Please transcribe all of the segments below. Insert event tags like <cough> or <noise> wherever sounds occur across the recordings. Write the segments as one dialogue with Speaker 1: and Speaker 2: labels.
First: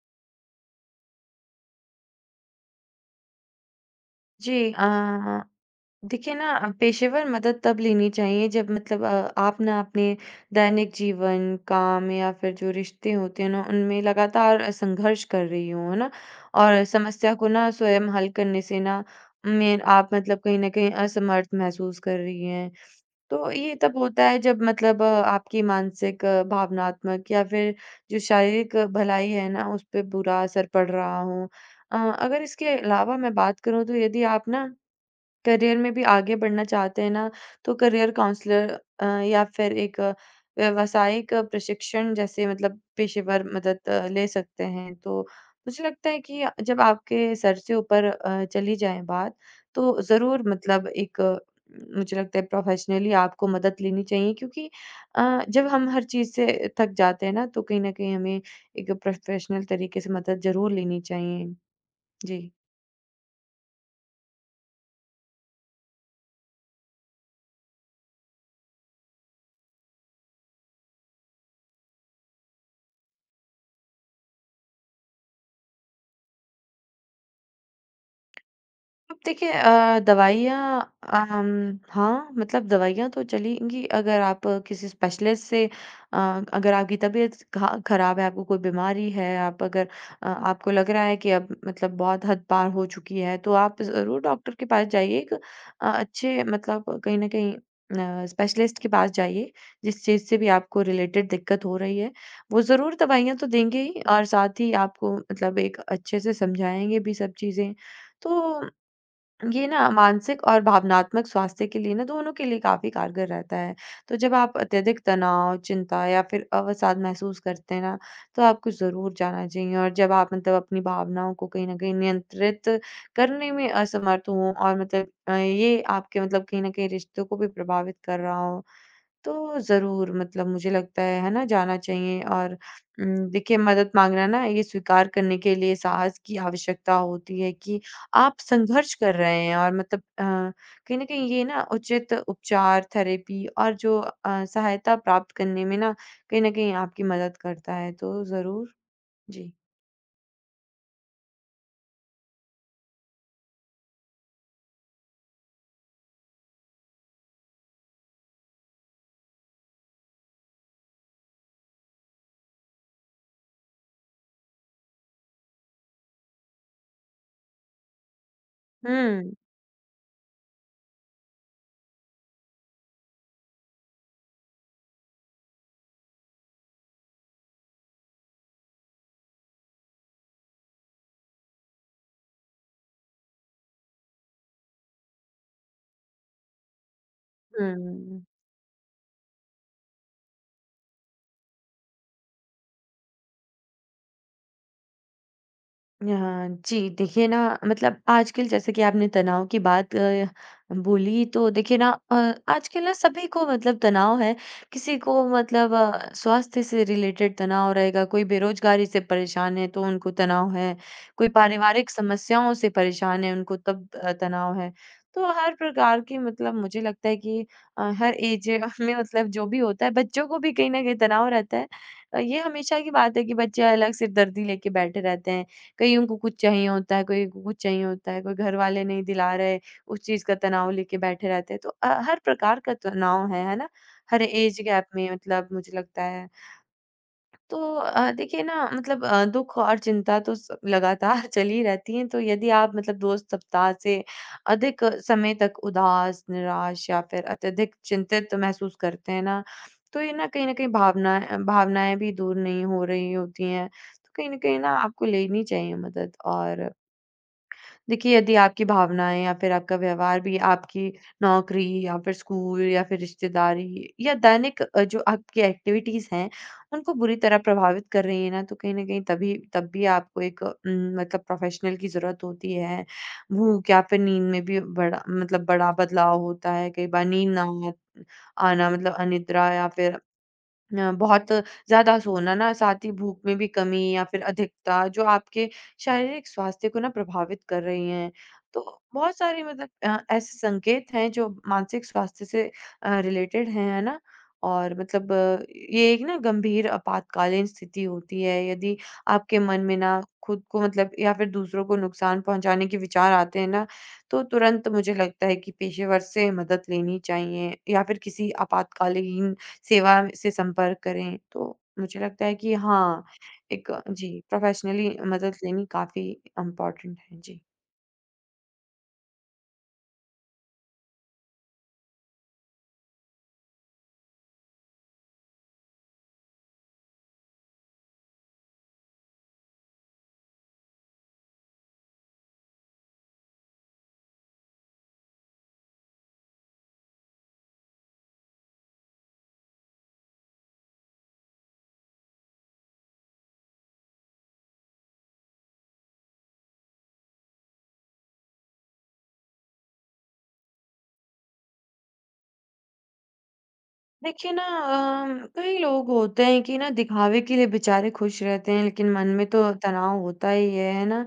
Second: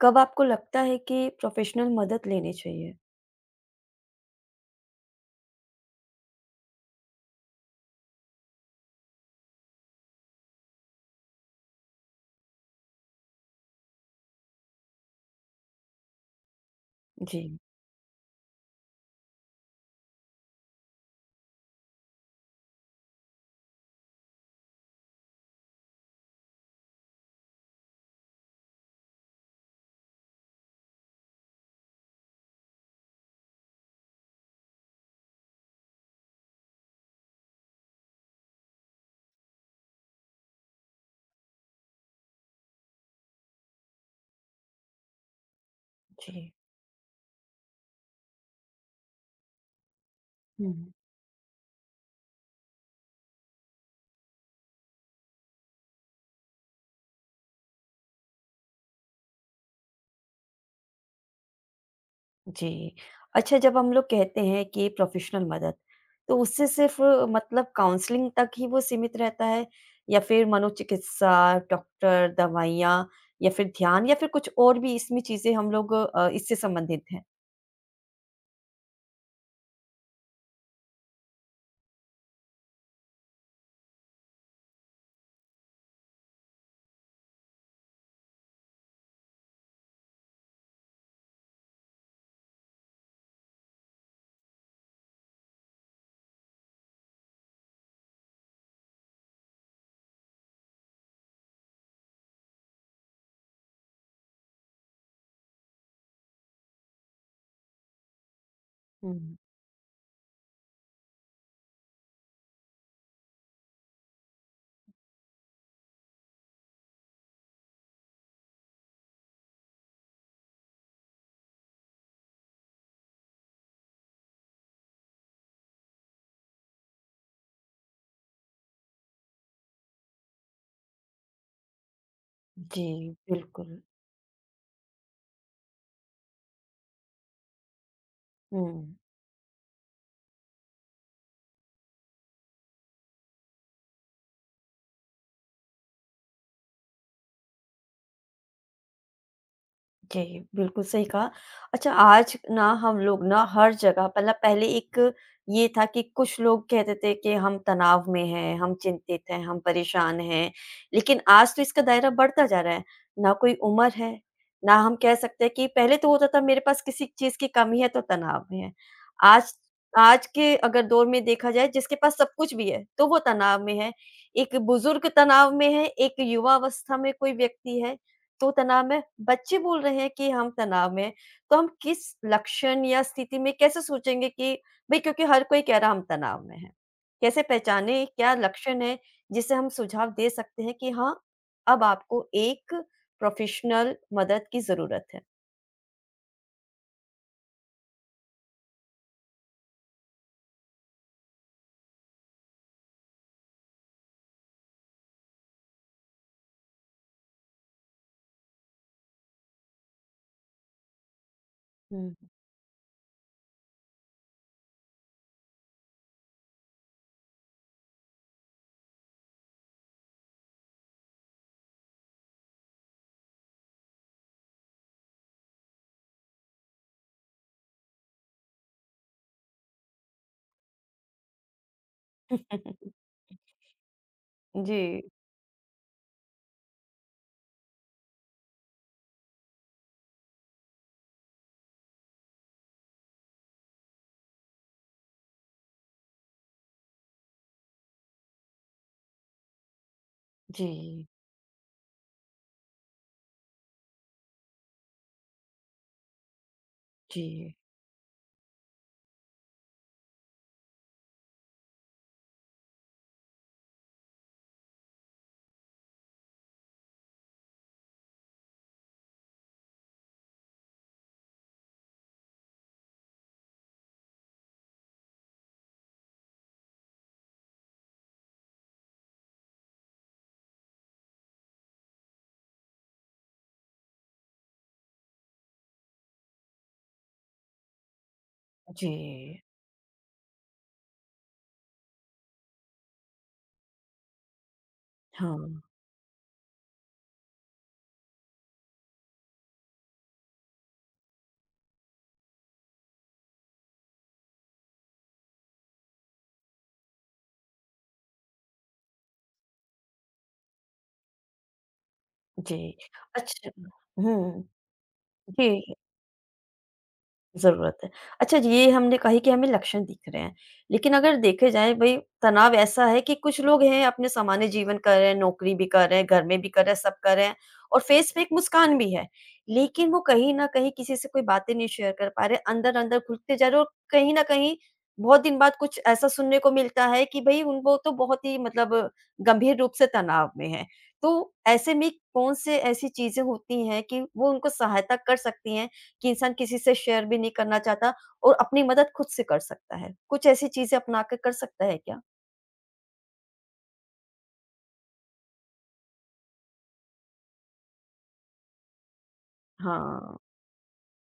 Speaker 1: कब आपको लगता है कि प्रोफ़ेशनल मदद लेनी चाहिए?
Speaker 2: जी। देखिए ना, पेशेवर मदद तब लेनी चाहिए जब मतलब आप ना अपने दैनिक जीवन, काम या फिर जो रिश्ते होते हैं ना, उनमें लगातार संघर्ष कर रही हो, है ना? और समस्या को
Speaker 1: जी,
Speaker 2: ना स्वयं हल करने से ना में आप मतलब कहीं न कहीं असमर्थ महसूस कर रही हैं। तो ये तब होता है जब मतलब आपकी मानसिक, भावनात्मक या फिर जो शारीरिक भलाई है ना, उस पे बुरा असर पड़ रहा हो। अगर इसके अलावा मैं बात करूँ तो यदि आप ना करियर में भी आगे बढ़ना चाहते हैं ना, तो करियर काउंसलर या फिर एक व्यावसायिक प्रशिक्षण जैसे मतलब पेशेवर मदद ले सकते हैं। तो मुझे लगता है कि
Speaker 1: जी।
Speaker 2: जब आपके सर से ऊपर चली जाए बात, तो ज़रूर मतलब
Speaker 1: हुँ।
Speaker 2: एक मुझे लगता है प्रोफ़ेशनली आपको मदद लेनी चाहिए, क्योंकि जब हम हर चीज़ से थक जाते हैं ना, तो कहीं न कहीं हमें एक प्रोफ़ेशनल तरीके से मदद ज़रूर लेनी चाहिए। जी।
Speaker 1: जी। अच्छा, जब हम लोग कहते हैं कि प्रोफ़ेशनल मदद, तो उससे सिर्फ़ मतलब काउंसलिंग तक ही वो सीमित रहता है या फिर मनोचिकित्सा, डॉक्टर, दवाइयाँ या फिर ध्यान या फिर कुछ और भी इसमें चीज़ें हम लोग इससे संबंधित हैं?
Speaker 2: अब देखिए, दवाइयाँ, अम, हाँ, मतलब दवाइयाँ तो चलेंगी अगर आप किसी स्पेशलिस्ट से। अ, अगर आपकी तबीयत खा खराब है, आपको कोई बीमारी है, आप अगर आपको लग रहा है कि अब मतलब बहुत हद पार हो चुकी है, तो आप ज़रूर डॉक्टर के पास जाइए, एक अच्छे मतलब कहीं न कहीं स्पेशलिस्ट के पास जाइए, जिस चीज़ से भी आपको रिलेटेड दिक्कत हो रही है। वो ज़रूर दवाइयाँ तो देंगे ही, और साथ ही आपको मतलब एक अच्छे से समझाएँगे भी सब चीज़ें। तो
Speaker 1: हुँ।
Speaker 2: ये ना मानसिक और भावनात्मक स्वास्थ्य के लिए ना दोनों के लिए काफ़ी कारगर रहता है। तो जब आप अत्यधिक तनाव, चिंता या फिर अवसाद महसूस करते हैं ना, तो आपको ज़रूर जाना चाहिए। और जब आप मतलब अपनी भावनाओं को कहीं न कहीं नियंत्रित करने में असमर्थ हों, और मतलब ये आपके मतलब कहीं न कहीं रिश्तों को भी प्रभावित कर रहा हो, तो ज़रूर मतलब मुझे लगता है ना, जाना चाहिए। और
Speaker 1: जी,
Speaker 2: देखिए,
Speaker 1: बिल्कुल।
Speaker 2: मदद माँगना ना ये स्वीकार करने के लिए साहस की आवश्यकता होती है कि आप संघर्ष
Speaker 1: हुँ।
Speaker 2: कर रहे हैं, और मतलब कहीं न कहीं ये ना उचित उपचार, थेरेपी और जो सहायता प्राप्त करने में ना, कहीं न कहीं आपकी मदद करता है, तो ज़रूर। जी।
Speaker 1: जी, बिल्कुल सही कहा। अच्छा, आज ना हम लोग ना हर जगह मतलब पहले एक ये था कि कुछ लोग कहते थे कि हम तनाव में हैं, हम चिंतित हैं, हम परेशान हैं। लेकिन आज तो इसका दायरा बढ़ता जा रहा है। ना कोई उम्र है, ना हम कह सकते हैं कि पहले तो होता था मेरे पास किसी चीज़ की कमी है तो तनाव में है।
Speaker 2: हुँ,
Speaker 1: आज आज के अगर दौर में देखा जाए जिसके पास सब कुछ भी है, तो वो तनाव में है। एक बुज़ुर्ग तनाव में है, एक युवा अवस्था में कोई व्यक्ति है, तो तनाव में बच्चे बोल रहे हैं कि हम तनाव में हैं, तो हम किस लक्षण या स्थिति में कैसे सोचेंगे कि भई क्योंकि हर कोई कह रहा है हम तनाव में हैं। कैसे पहचानें
Speaker 2: हुँ।
Speaker 1: क्या लक्षण है जिससे हम सुझाव दे सकते हैं कि हाँ, अब आपको एक प्रोफ़ेशनल मदद की ज़रूरत है?
Speaker 2: हाँ जी, देखिए ना, मतलब आजकल जैसे कि आपने तनाव की बात बोली, तो देखिए ना, आजकल ना सभी को मतलब तनाव है। किसी को मतलब स्वास्थ्य से रिलेटेड तनाव रहेगा, कोई बेरोज़गारी से परेशान है तो उनको तनाव है, कोई पारिवारिक
Speaker 1: हुँ।
Speaker 2: समस्याओं से परेशान है उनको तब तनाव है। तो हर प्रकार की मतलब मुझे लगता है कि हर एज <laughs> में मतलब जो भी होता है, बच्चों को भी कहीं न कहीं तनाव रहता है। ये हमेशा की बात है कि बच्चे अलग सिरदर्दी लेके बैठे रहते हैं। कहीं उनको कुछ चाहिए होता है, कोई को कुछ चाहिए होता है, कोई घरवाले नहीं दिला रहे, उस चीज़ का तनाव लेके बैठे रहते हैं। तो हर प्रकार का
Speaker 1: <laughs>
Speaker 2: तनाव है ना? हर एज गैप
Speaker 1: जी,
Speaker 2: में मतलब मुझे लगता है। तो देखिए ना, मतलब दुःख और चिंता तो स लगातार <laughs> चली रहती हैं, तो यदि आप मतलब 2 सप्ताह से अधिक समय तक उदास, निराश या फिर अत्यधिक चिंतित महसूस करते हैं ना, तो ये ना कहीं न कहीं
Speaker 1: जी,
Speaker 2: भावनाएँ भी दूर नहीं हो रही होती हैं। तो कहीं न कहीं ना आपको लेनी चाहिए मदद। और
Speaker 1: जी,
Speaker 2: देखिए, यदि आपकी भावनाएँ या फिर आपका व्यवहार भी आपकी नौकरी या फिर स्कूल या फिर रिश्तेदारी या दैनिक जो आपकी एक्टिविटीज़ हैं, उनको बुरी तरह प्रभावित कर रही है ना, तो कहीं न कहीं तभी तब भी आपको एक मतलब प्रोफ़ेशनल की ज़रूरत होती है। भूख या फिर नींद में भी बड़ा मतलब बड़ा बदलाव होता है। कई बार नींद ना आना मतलब अनिद्रा या फिर बहुत ज़्यादा सोना ना, साथ ही भूख में भी कमी या फिर अधिकता, जो आपके शारीरिक स्वास्थ्य को ना प्रभावित कर रही हैं। तो
Speaker 1: जी।
Speaker 2: बहुत सारे मतलब ऐसे संकेत हैं जो मानसिक स्वास्थ्य से रिलेटेड हैं, है ना? और मतलब
Speaker 1: हाँ,
Speaker 2: ये एक ना गंभीर आपातकालीन स्थिति होती है, यदि आपके मन में ना खुद को मतलब या फिर दूसरों को नुकसान पहुँचाने के विचार आते हैं ना, तो तुरंत मुझे लगता है कि पेशेवर से मदद लेनी चाहिए या फिर किसी आपातकालीन सेवा से संपर्क करें। तो मुझे लगता है कि
Speaker 1: जी।
Speaker 2: हाँ,
Speaker 1: अच्छा।
Speaker 2: एक जी,
Speaker 1: हुँ,
Speaker 2: प्रोफ़ेशनली मदद लेनी
Speaker 1: जी।
Speaker 2: काफ़ी इम्पोर्टेंट है। जी।
Speaker 1: ज़रूरत है। अच्छा, ये हमने कही कि हमें लक्षण दिख रहे हैं। लेकिन अगर देखे जाए भई तनाव ऐसा है कि कुछ लोग हैं अपने सामान्य जीवन कर रहे हैं, नौकरी भी कर रहे हैं, घर में भी कर रहे हैं, सब कर रहे हैं और फेस पे एक मुस्कान भी है। लेकिन वो कहीं न कहीं किसी से कोई बातें नहीं शेयर कर पा रहे, अंदर-अंदर घुलते जा रहे और कहीं न कहीं बहुत दिन बाद कुछ ऐसा सुनने को मिलता है कि भई उन वो तो बहुत ही मतलब गंभीर रूप से तनाव में हैं। तो ऐसे में कौन से ऐसी चीज़ें होती हैं कि वो उनको सहायता कर सकती हैं कि इंसान किसी से शेयर भी नहीं करना चाहता और अपनी मदद खुद से कर सकता है। कुछ ऐसी चीज़ें अपना के कर सकता है क्या?
Speaker 2: देखिए ना, कई लोग होते हैं कि ना दिखावे के लिए बेचारे खुश रहते हैं, लेकिन मन में तो तनाव
Speaker 1: हाँ।
Speaker 2: होता ही है ना?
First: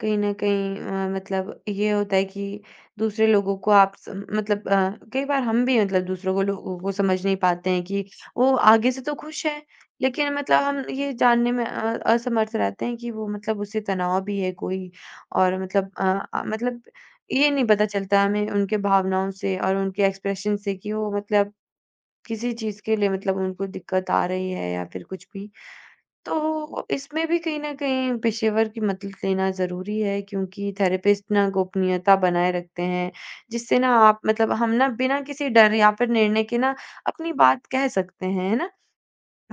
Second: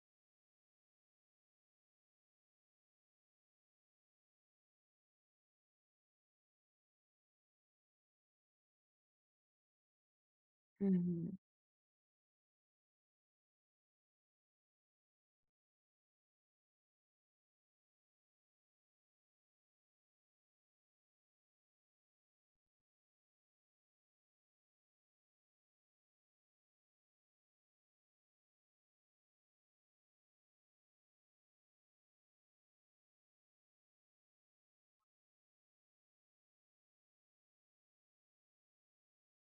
Speaker 2: कहीं ना कहीं मतलब ये होता है कि दूसरे लोगों को आप मतलब कई बार हम भी मतलब दूसरों को लोगों को समझ नहीं पाते हैं कि वो आगे से तो खुश है, लेकिन मतलब हम
Speaker 1: हुँ,
Speaker 2: ये
Speaker 1: हुँ।
Speaker 2: जानने में असमर्थ रहते हैं कि वो मतलब उससे तनाव भी है कोई। और मतलब मतलब ये नहीं पता चलता हमें उनके भावनाओं से और उनके एक्सप्रेशन से कि वो मतलब किसी चीज़ के लिए मतलब उनको दिक्कत आ रही है या फिर कुछ भी। तो इसमें भी कहीं न कहीं पेशेवर की मदद लेना ज़रूरी है, क्योंकि थेरेपिस्ट ना गोपनीयता बनाए रखते हैं, जिससे ना आप मतलब हम ना बिना किसी डर या फिर निर्णय के ना अपनी बात कह सकते हैं, है ना?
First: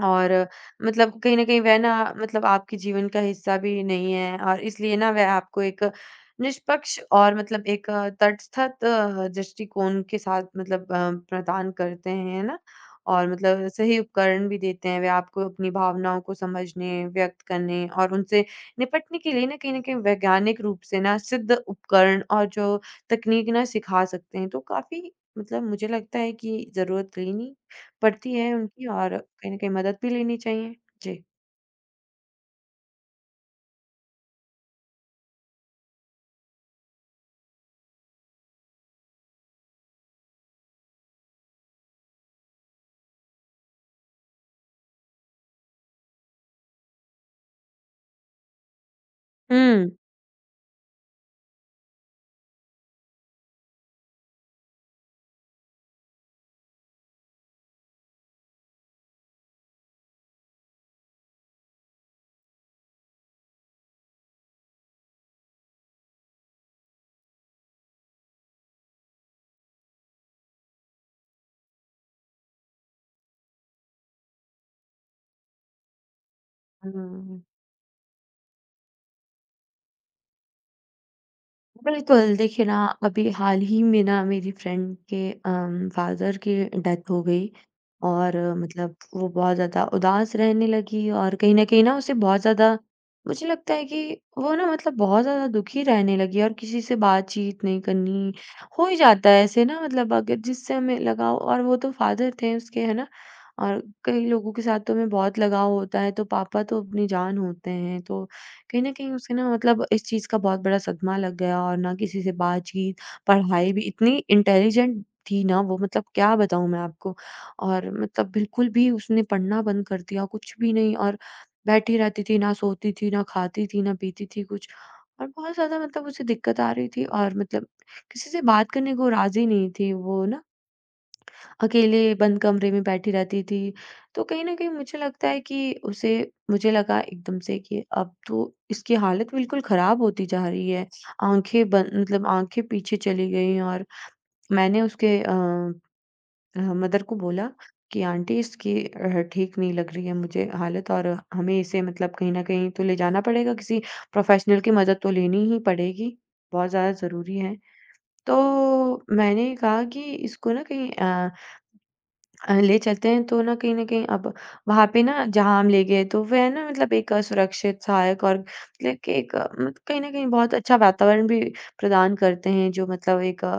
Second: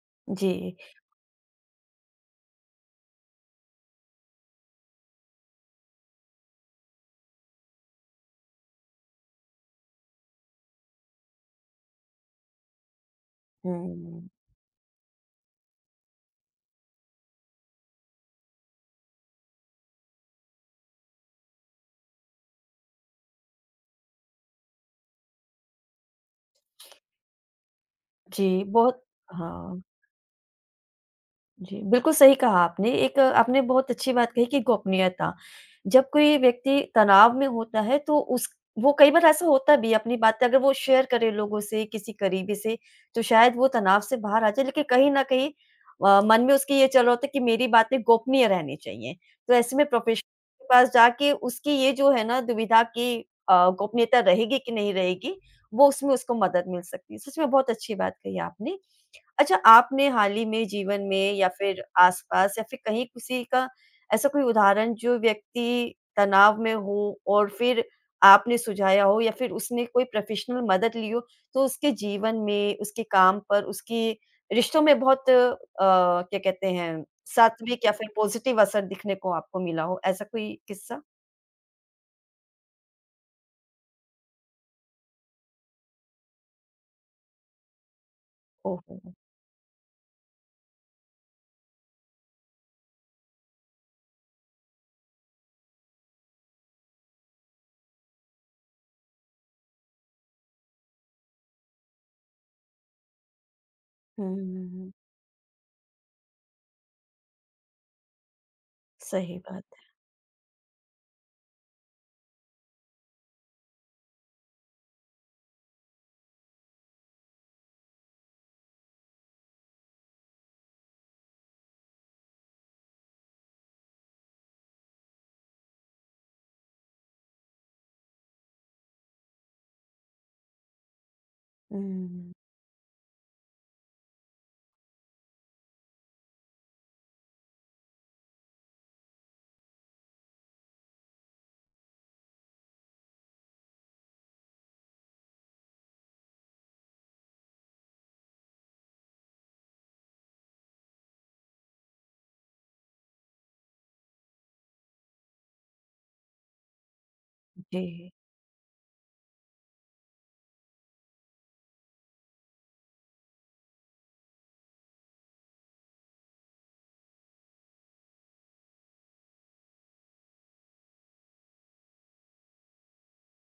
Speaker 2: और
Speaker 1: जी।
Speaker 2: मतलब कहीं न कहीं वह ना मतलब आपके जीवन का हिस्सा भी नहीं है, और इसलिए ना वह आपको एक निष्पक्ष और मतलब एक तटस्थ दृष्टिकोण के साथ मतलब प्रदान करते हैं, है ना? और मतलब सही
Speaker 1: हुँ,
Speaker 2: उपकरण भी देते हैं। वे आपको अपनी भावनाओं को समझने, व्यक्त करने और उनसे निपटने के लिए ना कहीं न कहीं वैज्ञानिक रूप से ना सिद्ध उपकरण और जो तकनीक ना सिखा सकते हैं। तो काफ़ी मतलब मुझे लगता है कि ज़रूरत लेनी पड़ती है
Speaker 1: जी,
Speaker 2: उनकी,
Speaker 1: बहुत
Speaker 2: और कहीं न कहीं
Speaker 1: हाँ।
Speaker 2: मदद भी लेनी चाहिए। जी।
Speaker 1: जी, बिल्कुल सही कहा आपने। एक आपने बहुत अच्छी बात कही कि गोपनीयता। जब कोई व्यक्ति तनाव में होता है तो उस वो कई बार ऐसा होता भी है अपनी बातें अगर वो शेयर करे लोगों से, किसी करीबी से तो शायद वो तनाव से बाहर आ जाए लेकिन कहीं न कहीं मन में उसके ये चल रहा होता है कि मेरी बातें गोपनीय रहनी चाहिए। तो ऐसे में
Speaker 2: हुँ।
Speaker 1: प्रोफेशनल के पास जाके उसकी ये जो है ना दुविधा कि अ, गोपनीयता रहेगी कि नहीं रहेगी, वो उसमें उसको मदद मिल सकती है। सच में बहुत अच्छी बात कही आपने। अच्छा, आपने हाल ही में जीवन में या फिर आस-पास या फिर कहीं किसी का ऐसा कोई उदाहरण जो व्यक्ति तनाव में हो और फिर आपने सुझाया हो या फिर उसने कोई प्रोफ़ेशनल मदद ली हो, तो उसके जीवन में, उसके काम पर, उसकी रिश्तों में बहुत क्या कहते हैं,
Speaker 2: हुँ।
Speaker 1: सात्विक या फिर पॉज़िटिव असर दिखने को आपको मिला हो, ऐसा कोई किस्सा?
Speaker 2: बिल्कुल, देखिए ना, अभी हाल ही में ना मेरी फ्रेंड के फ़ादर की डेथ हो गई, और मतलब
Speaker 1: ओहो!
Speaker 2: वो बहुत ज़्यादा उदास रहने लगी, और कहीं न कहीं ना उसे बहुत ज़्यादा मुझे लगता है कि वो ना मतलब बहुत ज़्यादा दुखी रहने लगी, और किसी से बातचीत नहीं करनी। हो ही जाता है ऐसे ना, मतलब अगर जिससे हमें लगाव, और वो तो फ़ादर थे उसके, है ना? और कई
Speaker 1: हुँ,
Speaker 2: लोगों के
Speaker 1: हुँ,
Speaker 2: साथ
Speaker 1: हुँ।
Speaker 2: तो हमें बहुत लगाव होता है, तो पापा तो अपनी जान होते हैं। तो कहीं न कहीं उसे
Speaker 1: सही
Speaker 2: ना
Speaker 1: बात
Speaker 2: मतलब
Speaker 1: है।
Speaker 2: इस चीज़ का बहुत बड़ा सदमा लग गया, और ना किसी से बातचीत, पढ़ाई भी। इतनी इंटेलिजेंट थी ना वो, मतलब क्या बताऊँ मैं आपको। और मतलब बिल्कुल भी उसने पढ़ना बंद कर दिया, कुछ भी नहीं। और बैठी रहती थी, ना सोती थी, ना खाती थी, ना पीती थी कुछ। और बहुत ज़्यादा मतलब उसे दिक्कत आ रही थी, और मतलब किसी से बात करने को राज़ी नहीं थी वो ना। अकेले
Speaker 1: हुँ।
Speaker 2: बंद कमरे में बैठी रहती थी। तो कहीं न कहीं मुझे लगता है कि उसे, मुझे लगा एकदम से कि अब तो इसकी हालत बिल्कुल ख़राब होती जा रही है। आँखें बन मतलब आँखें पीछे चली गईं, और मैंने उसके मदर को बोला कि आंटी, इसकी ठीक नहीं लग रही है मुझे हालत, और हमें इसे मतलब कहीं न कहीं तो ले जाना पड़ेगा, किसी प्रोफ़ेशनल की मदद तो लेनी ही पड़ेगी, बहुत ज़्यादा ज़रूरी है।
Speaker 1: जी,
Speaker 2: तो मैंने कहा कि इसको ना कहीं ले चलते हैं। तो ना कहीं न कहीं अब वहाँ पे ना, जहाँ हम ले गए, तो वह ना मतलब एक सुरक्षित, सहायक और मतलब कि एक अ, मत कहीं न कहीं बहुत अच्छा वातावरण भी प्रदान करते हैं, जो मतलब एक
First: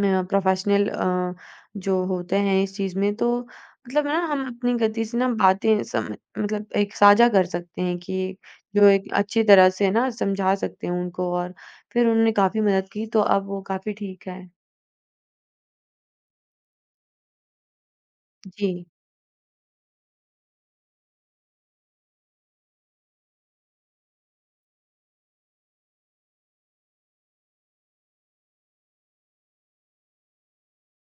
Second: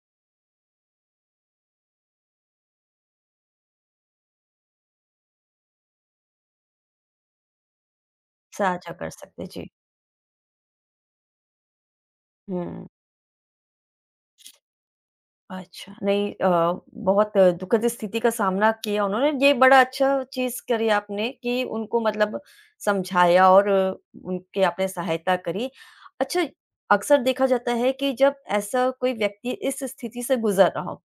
Speaker 2: प्रोफ़ेशनल जो होते हैं इस चीज़ में। तो मतलब ना हम अपनी गति से ना बातें सम मतलब एक साझा कर सकते हैं, कि जो
Speaker 1: साझा कर
Speaker 2: एक अच्छी
Speaker 1: सकते।
Speaker 2: तरह
Speaker 1: जी।
Speaker 2: से ना समझा सकते हैं उनको, और फिर उन्होंने काफ़ी
Speaker 1: हुँ।
Speaker 2: मदद की, तो अब वो काफ़ी ठीक है।
Speaker 1: अच्छा, नहीं, बहुत दुखद स्थिति का
Speaker 2: जी।
Speaker 1: सामना किया उन्होंने, ये बड़ा अच्छा चीज़ करी आपने कि उनको मतलब समझाया और उनकी आपने सहायता करी। अच्छा, अक्सर देखा जाता है कि जब ऐसा कोई व्यक्ति इस स्थिति से गुज़र रहा हो,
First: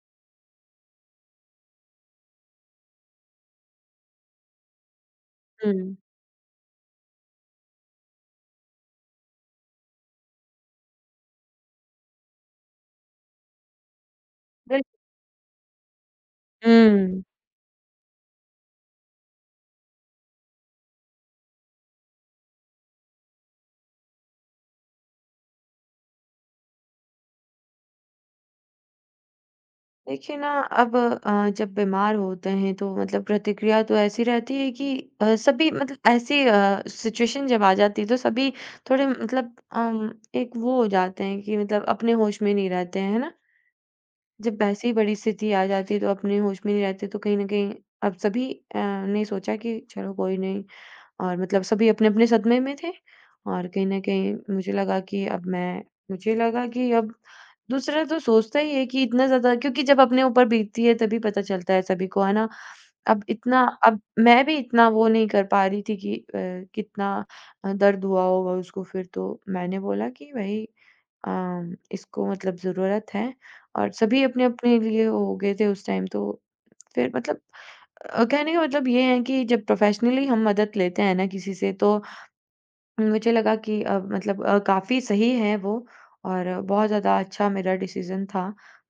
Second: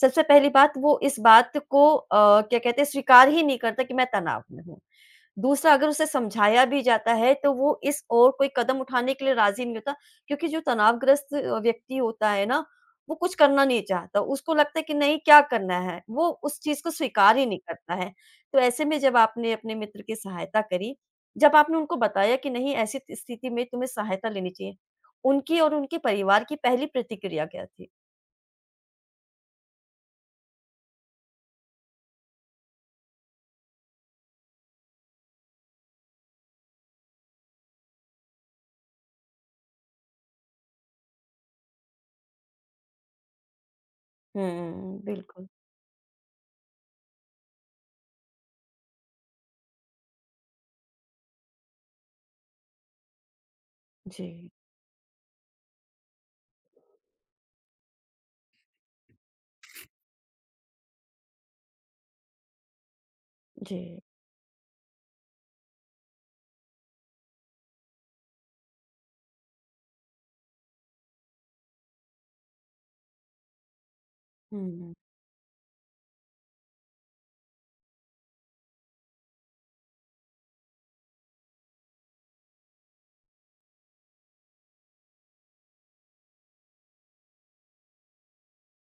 Speaker 1: सबसे पहली बात वो इस बात को क्या कहते हैं स्वीकार ही नहीं करता कि मैं तनाव में हूँ।
Speaker 2: हुँ।
Speaker 1: दूसरा, अगर उसे समझाया भी जाता है तो वो इस ओर कोई कदम उठाने के लिए राज़ी नहीं होता क्योंकि जो तनावग्रस्त व्यक्ति होता है ना, वो कुछ करना नहीं चाहता। उसको लगता है
Speaker 2: बिल्क
Speaker 1: कि नहीं, क्या करना है? वो उस चीज़ को
Speaker 2: हुँ।
Speaker 1: स्वीकार ही नहीं करता है। तो ऐसे में जब आपने अपने मित्र की सहायता करी, जब आपने उनको बताया कि नहीं, ऐसी त स्थिति में तुम्हें सहायता लेनी चाहिए, उनकी और उनके परिवार की पहली प्रतिक्रिया क्या थी?
Speaker 2: देखिए ना, अब जब बीमार होते हैं तो मतलब प्रतिक्रिया तो ऐसी रहती है कि सभी मतलब ऐसी सिचुएशन जब आ जाती है तो सभी थोड़े मतलब एक वो हो जाते हैं कि मतलब अपने होश में नहीं रहते हैं, है ना? जब ऐसी
Speaker 1: हुँ,
Speaker 2: बड़ी
Speaker 1: बिल्कुल।
Speaker 2: स्थिति आ जाती है तो अपने होश में नहीं रहते, तो कहीं ना कहीं अब सभी ने सोचा कि चलो कोई नहीं, और मतलब सभी अपने-अपने सदमे में थे। और कहीं न कहीं
Speaker 1: जी,
Speaker 2: मुझे लगा कि अब दूसरा तो सोचता ही है कि इतना ज़्यादा, क्योंकि जब अपने ऊपर बीतती है तभी पता चलता है सभी को, है ना? अब इतना
Speaker 1: जी।
Speaker 2: अब मैं भी इतना वो नहीं कर पा रही थी कि कितना दर्द हुआ होगा उसको। फिर तो मैंने बोला कि भई, इसको मतलब ज़रूरत है। और सभी अपने-अपने
Speaker 1: हुँ,
Speaker 2: लिए हो गए थे उस टाइम। तो फिर मतलब कहने का मतलब ये है कि जब प्रोफ़ेशनली हम मदद लेते हैं ना किसी से, तो मुझे लगा कि मतलब काफ़ी सही है वो, और बहुत ज़्यादा अच्छा मेरा डिसीज़न था।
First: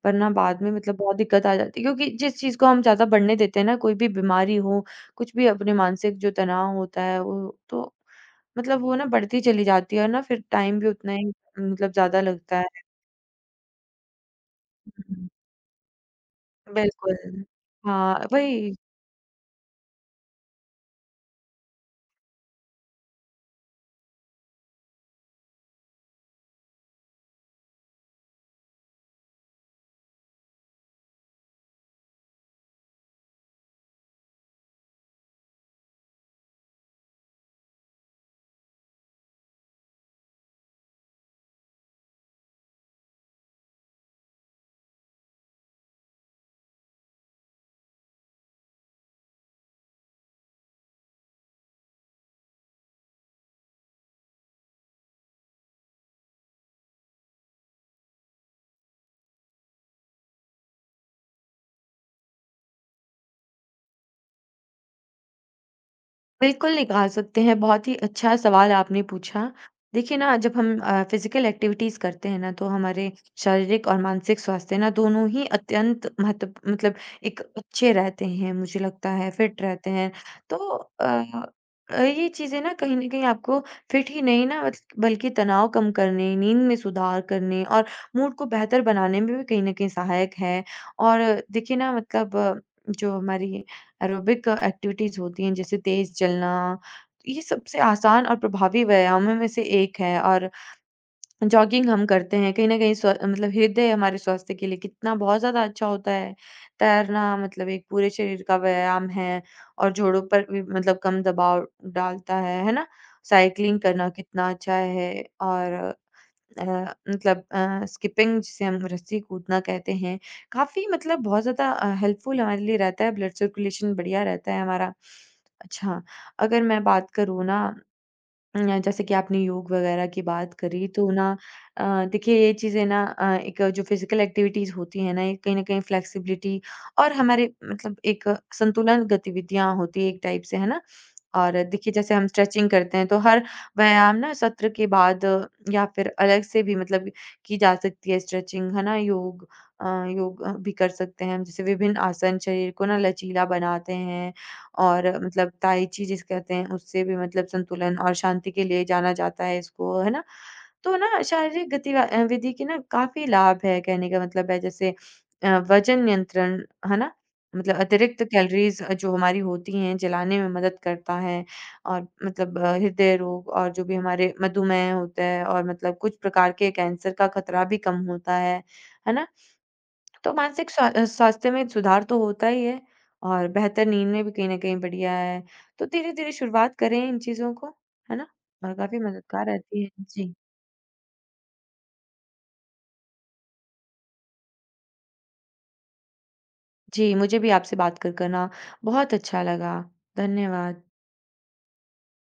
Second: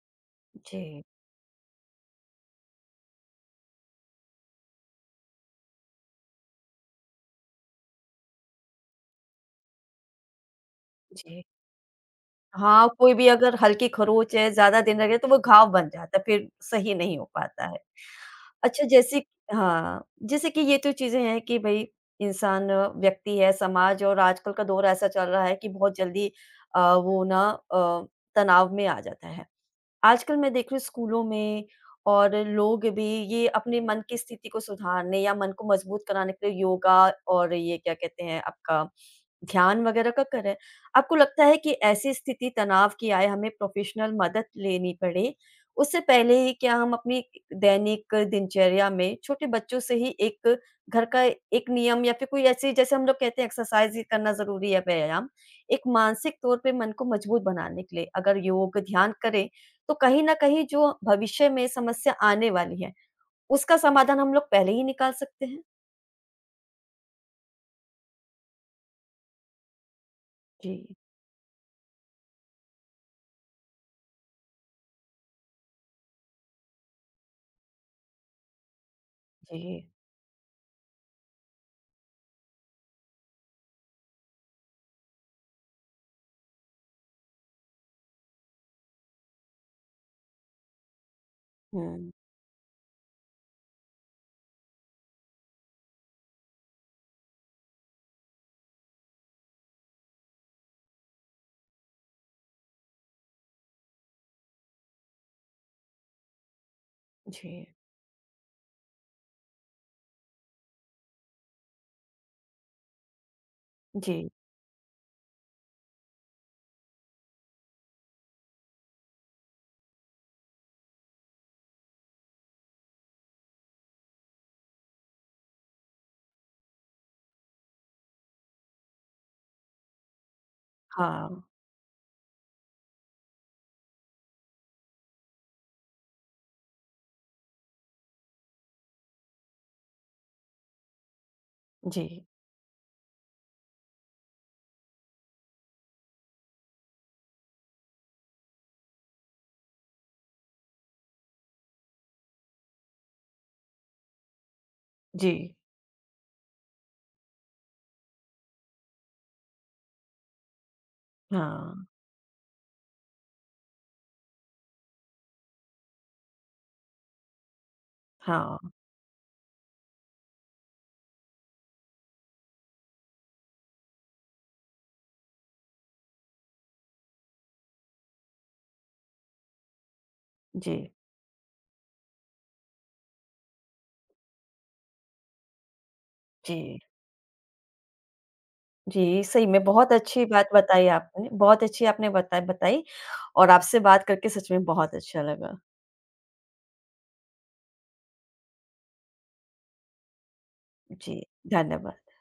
Speaker 2: पर ना बाद में मतलब
Speaker 1: जी,
Speaker 2: बहुत दिक्कत आ जाती है, क्योंकि जिस चीज़ को हम ज़्यादा बढ़ने देते हैं ना, कोई भी बीमारी हो, कुछ भी अपने मानसिक जो तनाव होता है, वो तो मतलब वो ना बढ़ती चली जाती है, और ना फिर टाइम भी उतना ही
Speaker 1: जी।
Speaker 2: मतलब ज़्यादा लगता है।
Speaker 1: हाँ, कोई भी अगर हल्की खरोंच है, ज़्यादा दिन रह गया तो वो घाव बन जाता है, फिर सही नहीं हो
Speaker 2: बिल्कुल।
Speaker 1: पाता है।
Speaker 2: हाँ, वही।
Speaker 1: अच्छा, जैसे, हाँ, जैसे कि ये तो चीज़ें हैं कि भई इंसान, व्यक्ति है, समाज और आजकल का दौर ऐसा चल रहा है कि बहुत जल्दी वो ना अ, तनाव में आ जाता है। आजकल मैं देख रही हूँ स्कूलों में और लोग भी ये अपने मन की स्थिति को सुधारने या मन को मजबूत कराने के लिए योगा और ये क्या कहते हैं आपका ध्यान वगैरह का कर रहे हैं। आपको लगता है कि ऐसी स्थिति तनाव की आए, हमें प्रोफ़ेशनल मदद लेनी पड़े, उससे पहले ही क्या हम अपनी दैनिक दिनचर्या में छोटे बच्चों से ही एक घर का एक नियम या फिर कोई ऐसी जैसे हम लोग कहते हैं एक्सरसाइज़ ही करना ज़रूरी है, व्यायाम। एक मानसिक तौर पे मन को मजबूत बनाने के लिए अगर योग, ध्यान करें, तो कहीं न कहीं जो भविष्य में समस्या आने वाली है, उसका समाधान हम लोग पहले ही निकाल सकते हैं?
Speaker 2: बिल्कुल निकाल सकते हैं, बहुत ही अच्छा सवाल आपने पूछा। देखिए ना, जब हम
Speaker 1: जी,
Speaker 2: फ़िज़िकल एक्टिविटीज़ करते हैं ना, तो हमारे शारीरिक और मानसिक स्वास्थ्य ना दोनों ही अत्यंत महत्व मतलब एक अच्छे रहते हैं, मुझे लगता है फिट
Speaker 1: जी।
Speaker 2: रहते हैं। तो अ ये चीज़ें ना कहीं न कहीं आपको फिट ही नहीं ना मतलब, बल्कि तनाव कम करने, नींद में सुधार करने और मूड को बेहतर बनाने में भी कहीं न कहीं सहायक है। और देखिए ना
Speaker 1: हुँ।
Speaker 2: मतलब जो हमारी एरोबिक एक्टिविटीज होती हैं, जैसे तेज चलना, ये सबसे आसान और प्रभावी व्यायामों में से एक है। और जॉगिंग हम करते हैं, कहीं ना कहीं मतलब हृदय हमारे स्वास्थ्य के लिए कितना बहुत ज्यादा अच्छा होता है। तैरना
Speaker 1: जी,
Speaker 2: मतलब एक पूरे शरीर का व्यायाम है, और जोड़ों पर भी मतलब कम दबाव डालता है ना? साइकिलिंग करना
Speaker 1: जी।
Speaker 2: कितना अच्छा है। और अ, मतलब स्किपिंग, जिसे हम रस्सी कूदना कहते हैं, काफ़ी मतलब बहुत ज़्यादा हेल्पफुल हमारे लिए रहता है, ब्लड सर्कुलेशन बढ़िया रहता है हमारा। अच्छा, अगर मैं बात करूँ ना, अ, जैसे कि आपने योग वगैरह की बात करी, तो ना
Speaker 1: हाँ।
Speaker 2: अ, देखिए, ये चीज़ें ना एक जो फिजिकल एक्टिविटीज़ होती हैं ना, ये कहीं न कहीं फ्लेक्सिबिलिटी और हमारे मतलब एक संतुलन गतिविधियाँ होती है, एक टाइप से, है ना? और देखिए, जैसे
Speaker 1: जी,
Speaker 2: हम स्ट्रेचिंग करते हैं तो हर व्यायाम ना सत्र के बाद, या फिर अलग से भी मतलब की जा सकती है स्ट्रेचिंग, है ना? अ, योग भी कर सकते हैं हम, जैसे विभिन्न आसन शरीर को ना लचीला बनाते हैं। और
Speaker 1: जी।
Speaker 2: मतलब ताइ ची जिसे कहते हैं, उससे भी मतलब संतुलन और शांति के लिए जाना जाता है इसको, है ना? तो ना शारीरिक
Speaker 1: हाँ,
Speaker 2: विधि के ना काफ़ी लाभ है, कहने का मतलब है जैसे वज़न नियंत्रण, है ना? मतलब अतिरिक्त
Speaker 1: हाँ।
Speaker 2: कैलोरीज़ जो हमारी होती हैं जलाने में मदद करता है। और मतलब हृदय रोग और जो भी हमारे मधुमेह होता है, और मतलब कुछ प्रकार के कैंसर का खतरा भी कम होता है ना? तो मानसिक
Speaker 1: जी,
Speaker 2: स्वास्थ्य में सुधार तो होता ही है, और बेहतर नींद में भी कहीं न कहीं बढ़िया है। तो धीरे-धीरे शुरुआत
Speaker 1: जी,
Speaker 2: करें इन चीज़ों को, है ना? और काफ़ी
Speaker 1: जी,
Speaker 2: मददगार
Speaker 1: सही में
Speaker 2: रहती है।
Speaker 1: बहुत अच्छी
Speaker 2: जी।
Speaker 1: बात बताई आपने, बहुत अच्छी आपने बताई और आपसे बात करके सच में बहुत अच्छा लगा।
Speaker 2: जी, मुझे भी आपसे बात कर कर ना बहुत अच्छा लगा। धन्यवाद।
Speaker 1: जी, धन्यवाद।